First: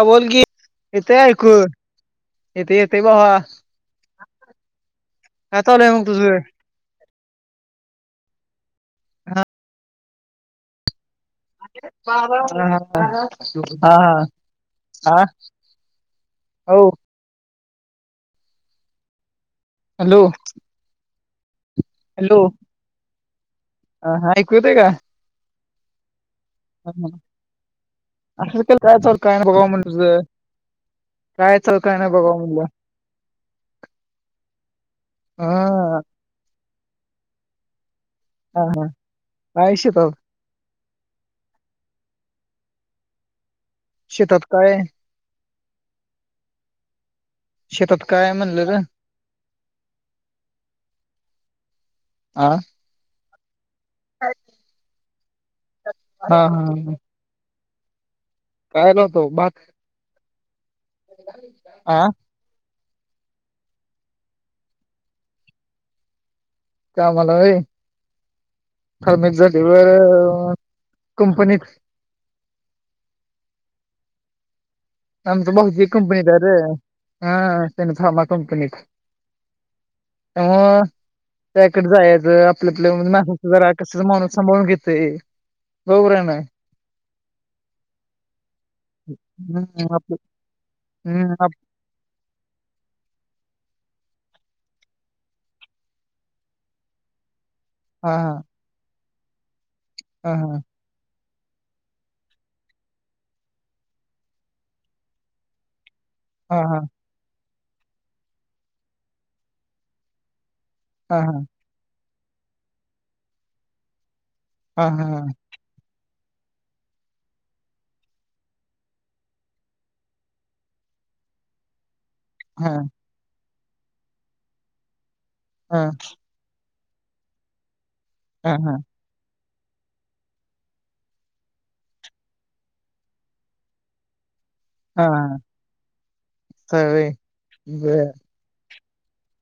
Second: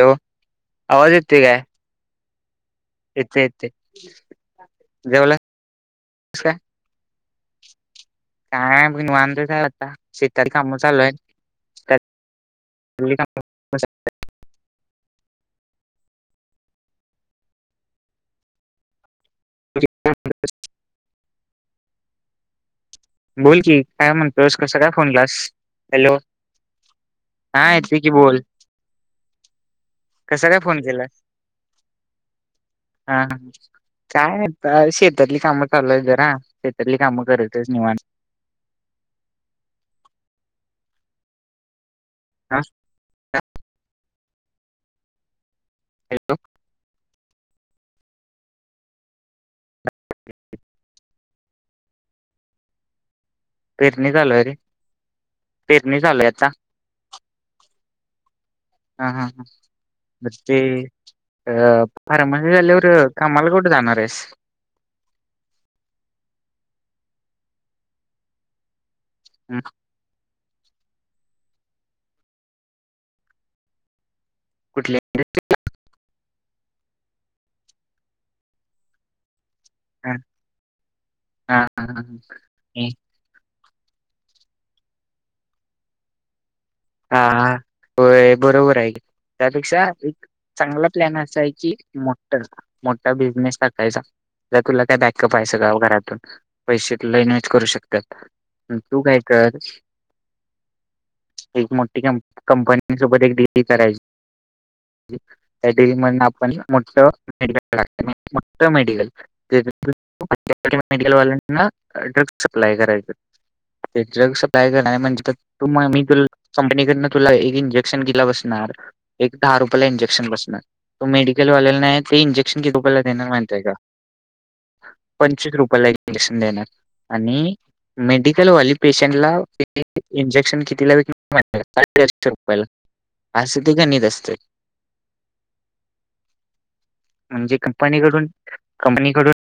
ह हॅलो बोलकि आवाज इतय येतोय ऐकु. काय? येतेय येतेय भावा येतोय येतोय जेवलास काय चाललंय मग तुझं. काय? काय वांदे झाले आता शेताकरी काम चालूयेत. हा काम हा. आ हो. हॅलो. हॅलो. बोल की काय हा ऐकू म्हणतोस कसं काय फोन केला स हॅलो. हा येतोय की बोल असयच केलता काय नाय म्हण बाबा कसा काय फोन केलास? काय चालतंयन बा हा ह काय शेतातली कामं हा चालूय जरा शेतातली. काम करायचं निवांत. हा हा, काये शेताव. हा हा. शेतात काये? येतो. शेतात काय म्हणलं र? [inaudible] आह! पिरणी चालूय रे पिरणी चालू हा आता. हा काय ह ह लावतो ह, भात बस ते हा [unintelligible] कमाल कुठ जाणारेस. कामला व्हय फारमसी झाली व्हायर. कंपनीत. कुठले आमच भाऊ ज कंपनी त रे हा स फार्मा कंपनीत. अ हा हा त्याकडे जायचं आपलं हा आपलं म्हज मासाच जरा कसच माणू सांभाळून घेतय बरोबर आहे ना. हा हा, होय. बरोबर आये की त्यापेक्षा हम्म आपलं एक चांगला प्लॅन हम्म असा आहे आप की मोठ मोठा बिझनेस टाक तुला काय बॅकअप आहेयचं ग घरातून पैसे तुला इन्वहेस्ट करू हा शकतात तू काय कर हा हा. एक मोठी कंपनी सोबत एक डिग्री करायची- [inaudible] हा हा मेडिकल हा वाल्यांना ड्रग्कससप्लाय करायच ड्र् सप्लाय हा हा करणार म्हणजे त हा मी तु कंपनीकडन तुला एक इंजेक्शन के बसणार एक दहा रुपयाला इंजेक्शन बसणार त मेड ले नाहीत ते इंजेक्शन किती हा रुपयाला देणार महितीय का पंचवीस हा रुपयाला इंजेक्शन देणार आणि हा मेडिकलवाली हा पेशंटला इंजेक्शन कितीला व साडेचशे रुपयाला असं ते गणित असत हा हा. सवय म्हणजे बर कंपनीकडून कंपनीकडून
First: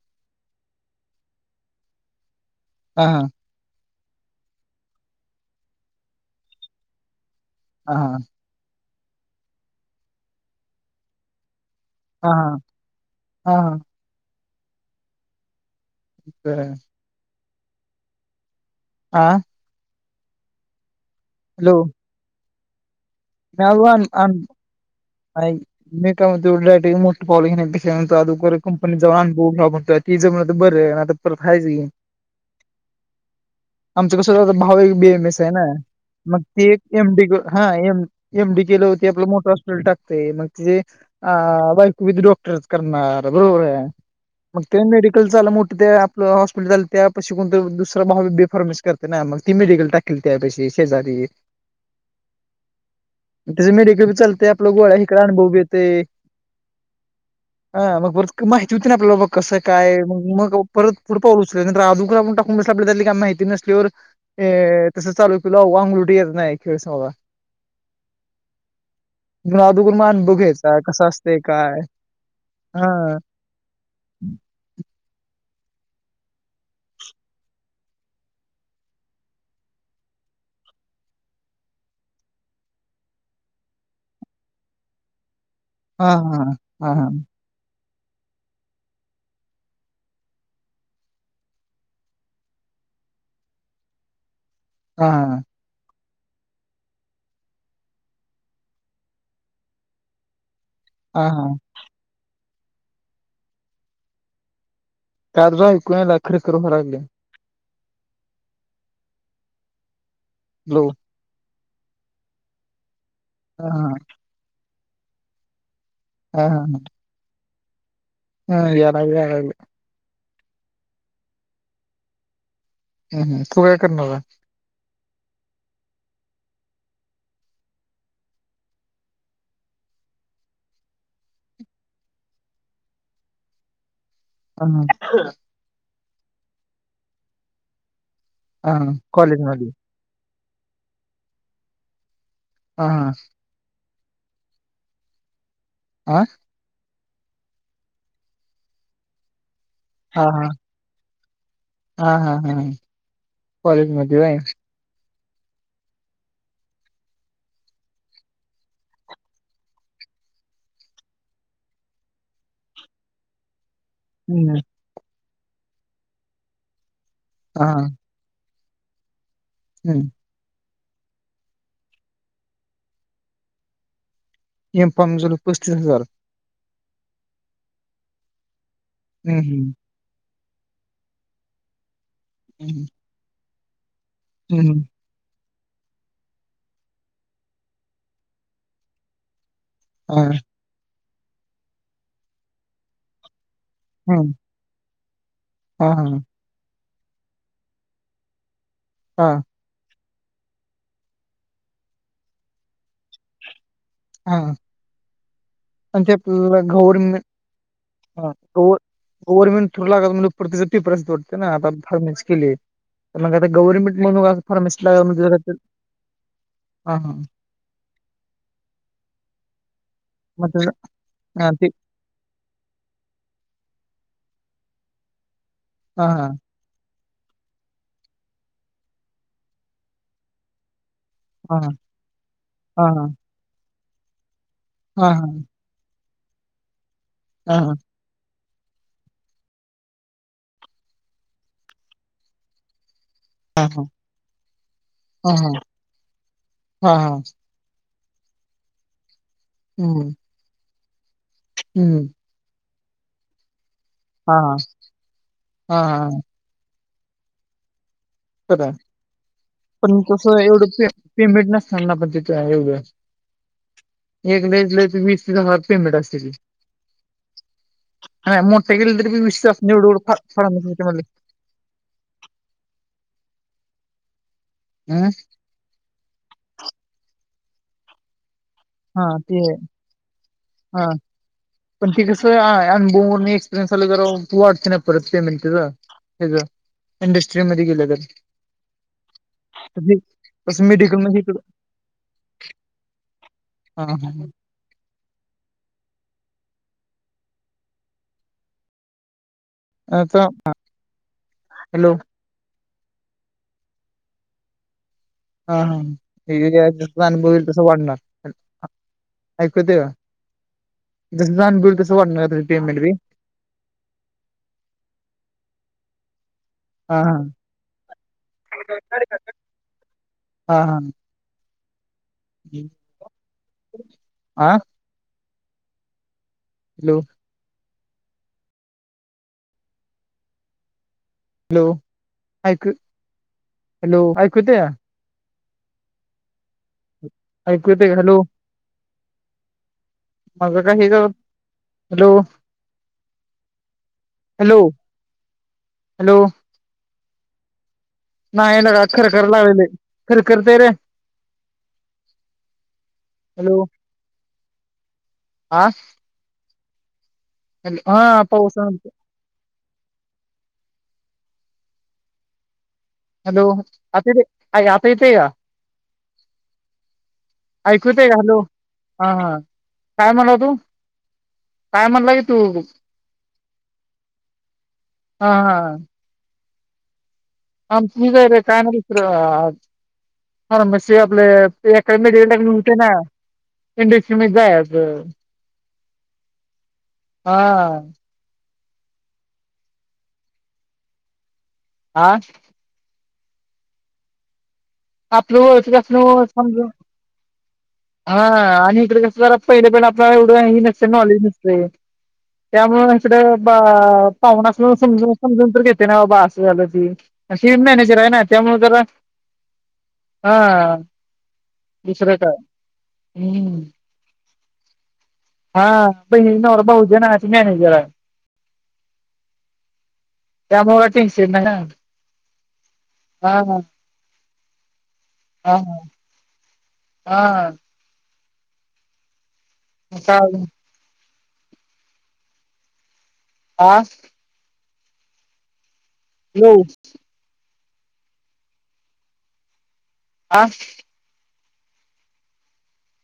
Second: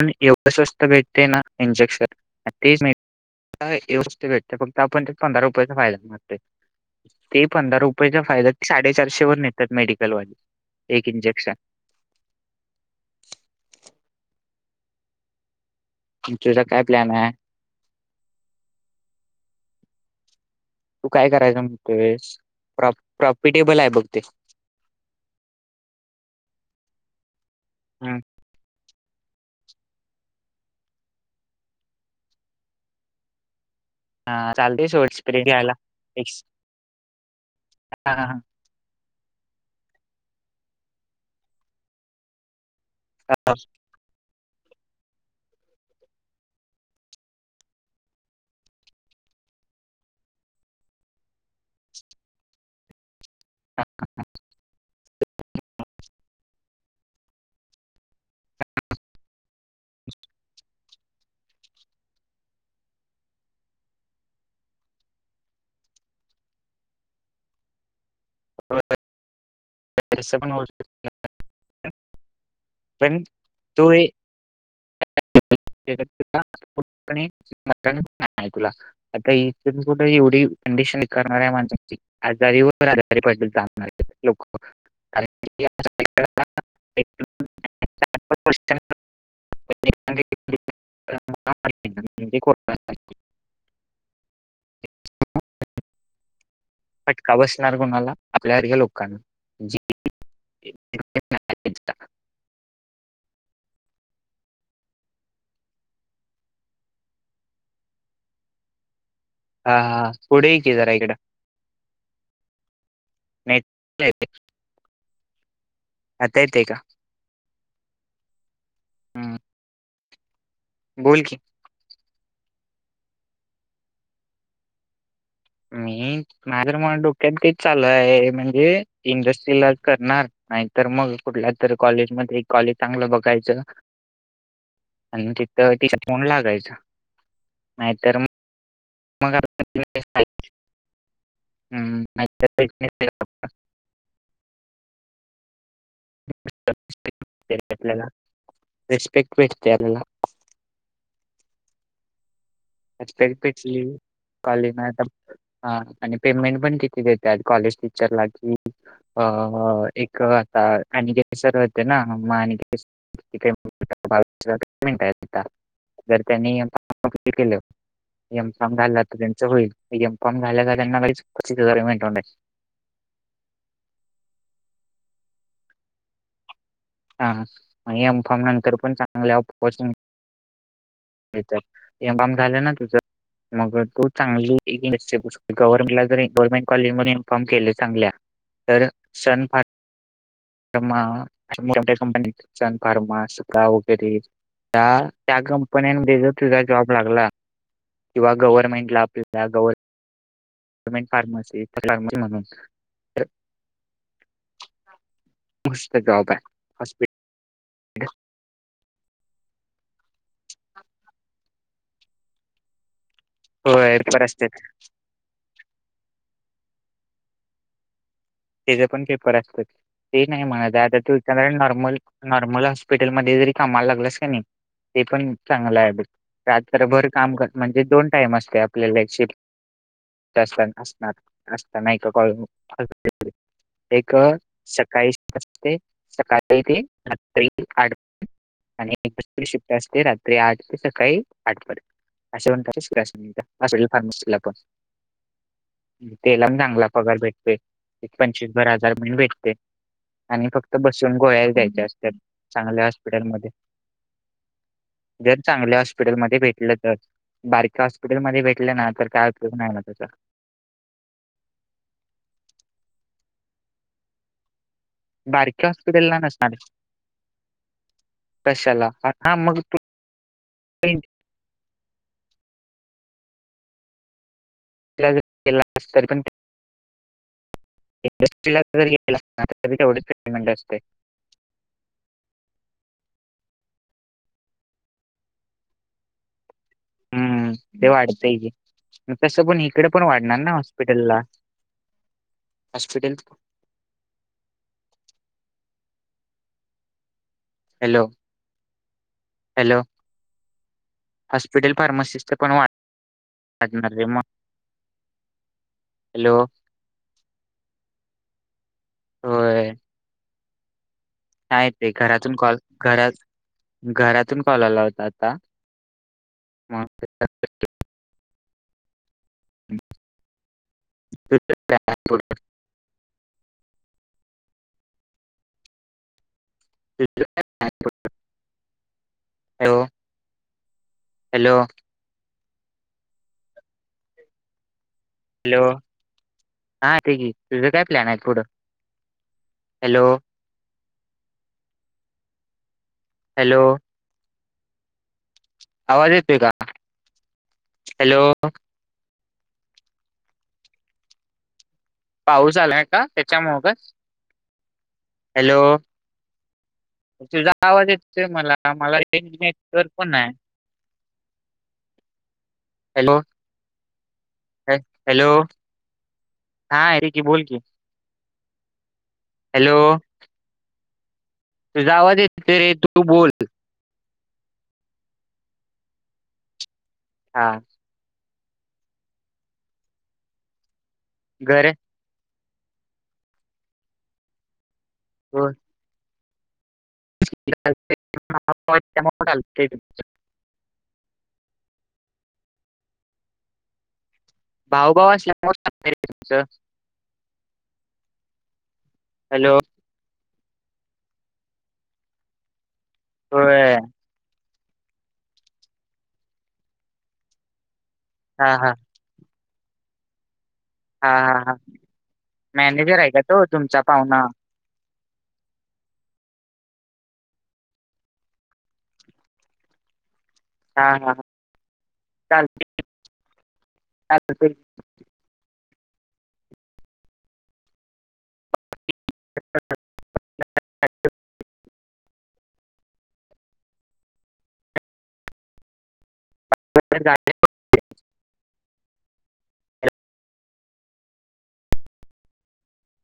प एवढं स्वस्त भेटते ना इंजेक्शन ते म हा हा [inaudible] हा चारशे वर नेतात मेडिकल वा एक इंजेक्शन हा हा हा हा बर तुझा काय प्लॅन आहे? आ! तू काय करायच म्हणतोयस प्राप मलवान आन [inaudible] पण जव हम्म. अनभव म्हणतो ती ज म्हण तर बर आहे ना पर खायच आमचं हा कसं भाव चालते बी सोड एम स स्प्रे आहे ना घ्यायला. मग एक्स ते एमडी हा एमडी केलं होते आपलं मोठ टाकते मग ति अ बायकविध डॉक्टर करणार बरोबर आहे मग ते मेडिकल आलं मोठं ते आपलं हॉस्पिटल आलं त्या पशी कोणत दुसरा भावी बेफारमेस करते ना म तीमेडील टाकल त्या पेक्षा शेजारी [inaudible] अ मग परत माहिती होती ना आपल्याला बघ कसं कायग मग परत पुढ पाऊ उचल नंतर टाकून बस आपली काही माहिती नसल्यावर अ तसं चालू केलंगलुटी येत नाही खेळ सा जु दोकून मान तस पण होऊ बघ्यायचा आहे शकत कसं असते काय हा पण तो. [inaudible] कंडिशन करणार आहे माणसची आजारी व आजारी पर्ल जाणार लोक की हा आजारी- हा हा हा हा. म्हणजे कोरोना हा हा. फटका बसणार कोणाला आपल्या सारख्या लोकांना हा हा. [unintelligible] हा हा पुढेही क लो जरा इकडं हा हा [inaudible] आता हा हा येतय हा. का हम्म, [inaudible] बोल की हम् हम तू काय करणार. मी नाही तरर मला डोक्यात तेच चालू आहे म्हणजे इंडस्ट्रीलाज करणार. नाही तर मग कुठल्या तर कॉलेजमध्येध्ये एक कॉलेज चांगलं बघायचं. हा आणि तिथं ति फोन लागायच नाहीतर मग हा कॉलेज मध्ये हा हा मम् आं. आपल्याला रिस्पेक्ट भेटते आपल्याला हा हा हा. हा आरी पटली कॉलेज मध्ये होय कॉले ना आता हा आणि पेमेंट पण किती देतात कॉलेज टीचरला कि अ एक आता आणि के सर होते ना. मिनट जर त्यांनी हा मम घाला त्यांच हम्म. होईलममा. करी वे ए पामजल पस्तीस हजार. हा एम फॉर्म नंतर पण हम्म चांगल्यािंग एबाम झालं ना हम्म तुझं मग तू चांगली. हम्म गव्हर्नमेंटला जरी गव्हर्नमेंट कॉलेज मध इन्फॉर्म केले चांगल्या तर सण फार हो. ्या कंपनी फार्मा श्रा वगैरे हम्म त्या त्या हा हा कंपन्यांमध्ये जर तुझा जॉब लागला किंवा गव्हर्नमेंट ला हा आपल्याला ग. े फार्मसी फारमी म्हणून तर हा आणि जॉब आहे ते घौर हॉस्पिटल ओथ ज प्रस दोडते ना त धर्मिक के तर मग आता होय गव्हर्नमेंट पेपर मणून असतात फारमेसट ला. हा. त्याचे पण पेपर असतात. ते नाही मग त्याला म्हणात आता त हा ते नॉर्मल नॉर्मल हॉस्पिटलमध्ये जरी कामाला ते पण हा हा चांगभर काम कर म्हणजे दोन टाइम असते आपल्यालाशिप असताना हा असत नाही का कॉ हा हा एक सकाळी हा हा असते सकाळी ते आ हा हा का. आणि शिफ्ट असते रात्री आठ ते सकाळी आठ पर्यंत अशे म्हणट शिट अस. हॉस्पिटल फार्मसीला पण हा हा त्याला पण चांगला हा पगार हा भेटते. एक पंचवीस बरा हजार म्ह भेटते हम्म आणि फक्त बस ून गोळ्याला द्यायच्या हम्म असतात चांगल्या हॉस्पिटलमध्येध्ये हा हा जर चांगल्या हा हा हॉस्पिटलमध्येध्ये भेटलं तर बारक हप. खरा पण तस एवढं पेमेंट नसताना पण तिथे एवढं. एक लट वीस ह बारक्या पेमेंट असते हॉस्पिटलला त नसणार आणि कशाला मोटरसायकल तर हा विश्वास मग तू निवडरच्या हं? [unintelligible] इंडट्रीला जर हा गेला ते असताना तरी तेवढच पेमेंट असते. अन बमर एक्सपिरियन्स आला क तू वाटते नाही परत पेमेंट त्याच हम्म ते वाढते की तसं पण इकड पण वाढणार ना तसं मेडिकल हॉस्पिटला मध्ये हॉस्पिटल हा हा. हॅलो. हॅलो आता हॉस्पिटल हॅलो फार्मासिस्ट च पण वाट अजमर रेमान हा हा हे अनुभव यईल तसं वाढणार ऐकु होय. येते का? जसं अनुभव नाही येईल ते तसं वाढणार घरातून तुझं कॉल पेमेंट बी घरात घरातून कॉल आला होता आता. म हा हा हा हा [unintelligible] आं हॅलो हॅलो हॅलो ऐक हॅलो ऐकु येते क़ा? हॅलो, हा ठीक आहे तुझं ऐकू काय येतंय का प्लॅन आहे हॅलो पुढं? हॅलो माझ काय? हे, हॅलो हॅलो हॅलो आवाज हॅलो येते का? हॅलो नाही लेका खरंखर लावेल खरंखत रे पाऊस आलाय का त्याच्यामूळ हॅलो का? हॅलो हा तुझा आवाज हॅलो हा येतोय मला, पावसानं मला नेटवर्क पण ये हॅलो, आता हॅ- आता येत हॅलो का? हा अरे की बोल की ऐकु येते का हॅलो हा हा काय म्हणा तू काय तुजा आजावा म्हणला की तू येत त रे तू बोल हा हा हा आमची आहे काय आर ते आपलं घर एका मते ना इंडस्ट्री मध्ये जायाच हो हा [unintelligible] आ भाऊ भाऊ आपलं असल्यामुळे हो चालतंय रे चल तुमचं समज आ आणि इकडे कसं जरा हॅलो पहिले पहिल आपल्याला एवढं ह नॉलेज नसते त्यामुळे इकडं होय पाहुन म्हणून समजून समजून तर घेते ना बाबा अस झालं की, हे मॅनेज आहे ना हा त्यामुळे हा जरा हा हा हा दुसरं काय मॅनेजर आहे का तो हम्म तुमचा पाहुना? हा बहिनचा नवरा भावजीबह मॅनेजर आहे. [inaudible] त्यामुळे हा हा टेन्शन नाही. चालतो हा हा हा हा हा हा आता आले. आ हॅलो [inaudible] ह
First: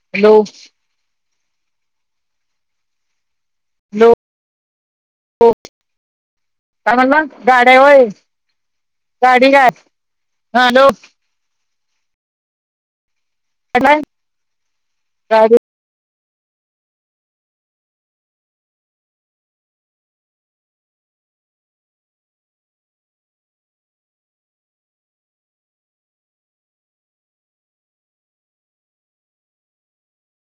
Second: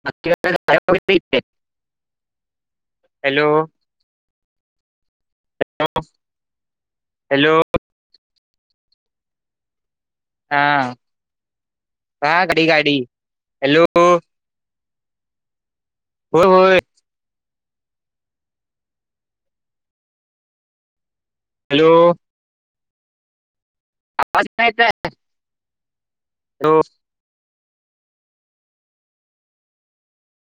हॅलो [unintelligible] हॅलो हो का म्हण ना हॅलो गाड्या व्हाय गाडी काय? हा हाॅलो हा, गाडी गाडी हॅलो [unintelligible] होय-होय. हॅलो, आवाज नाही तर आहे. ह.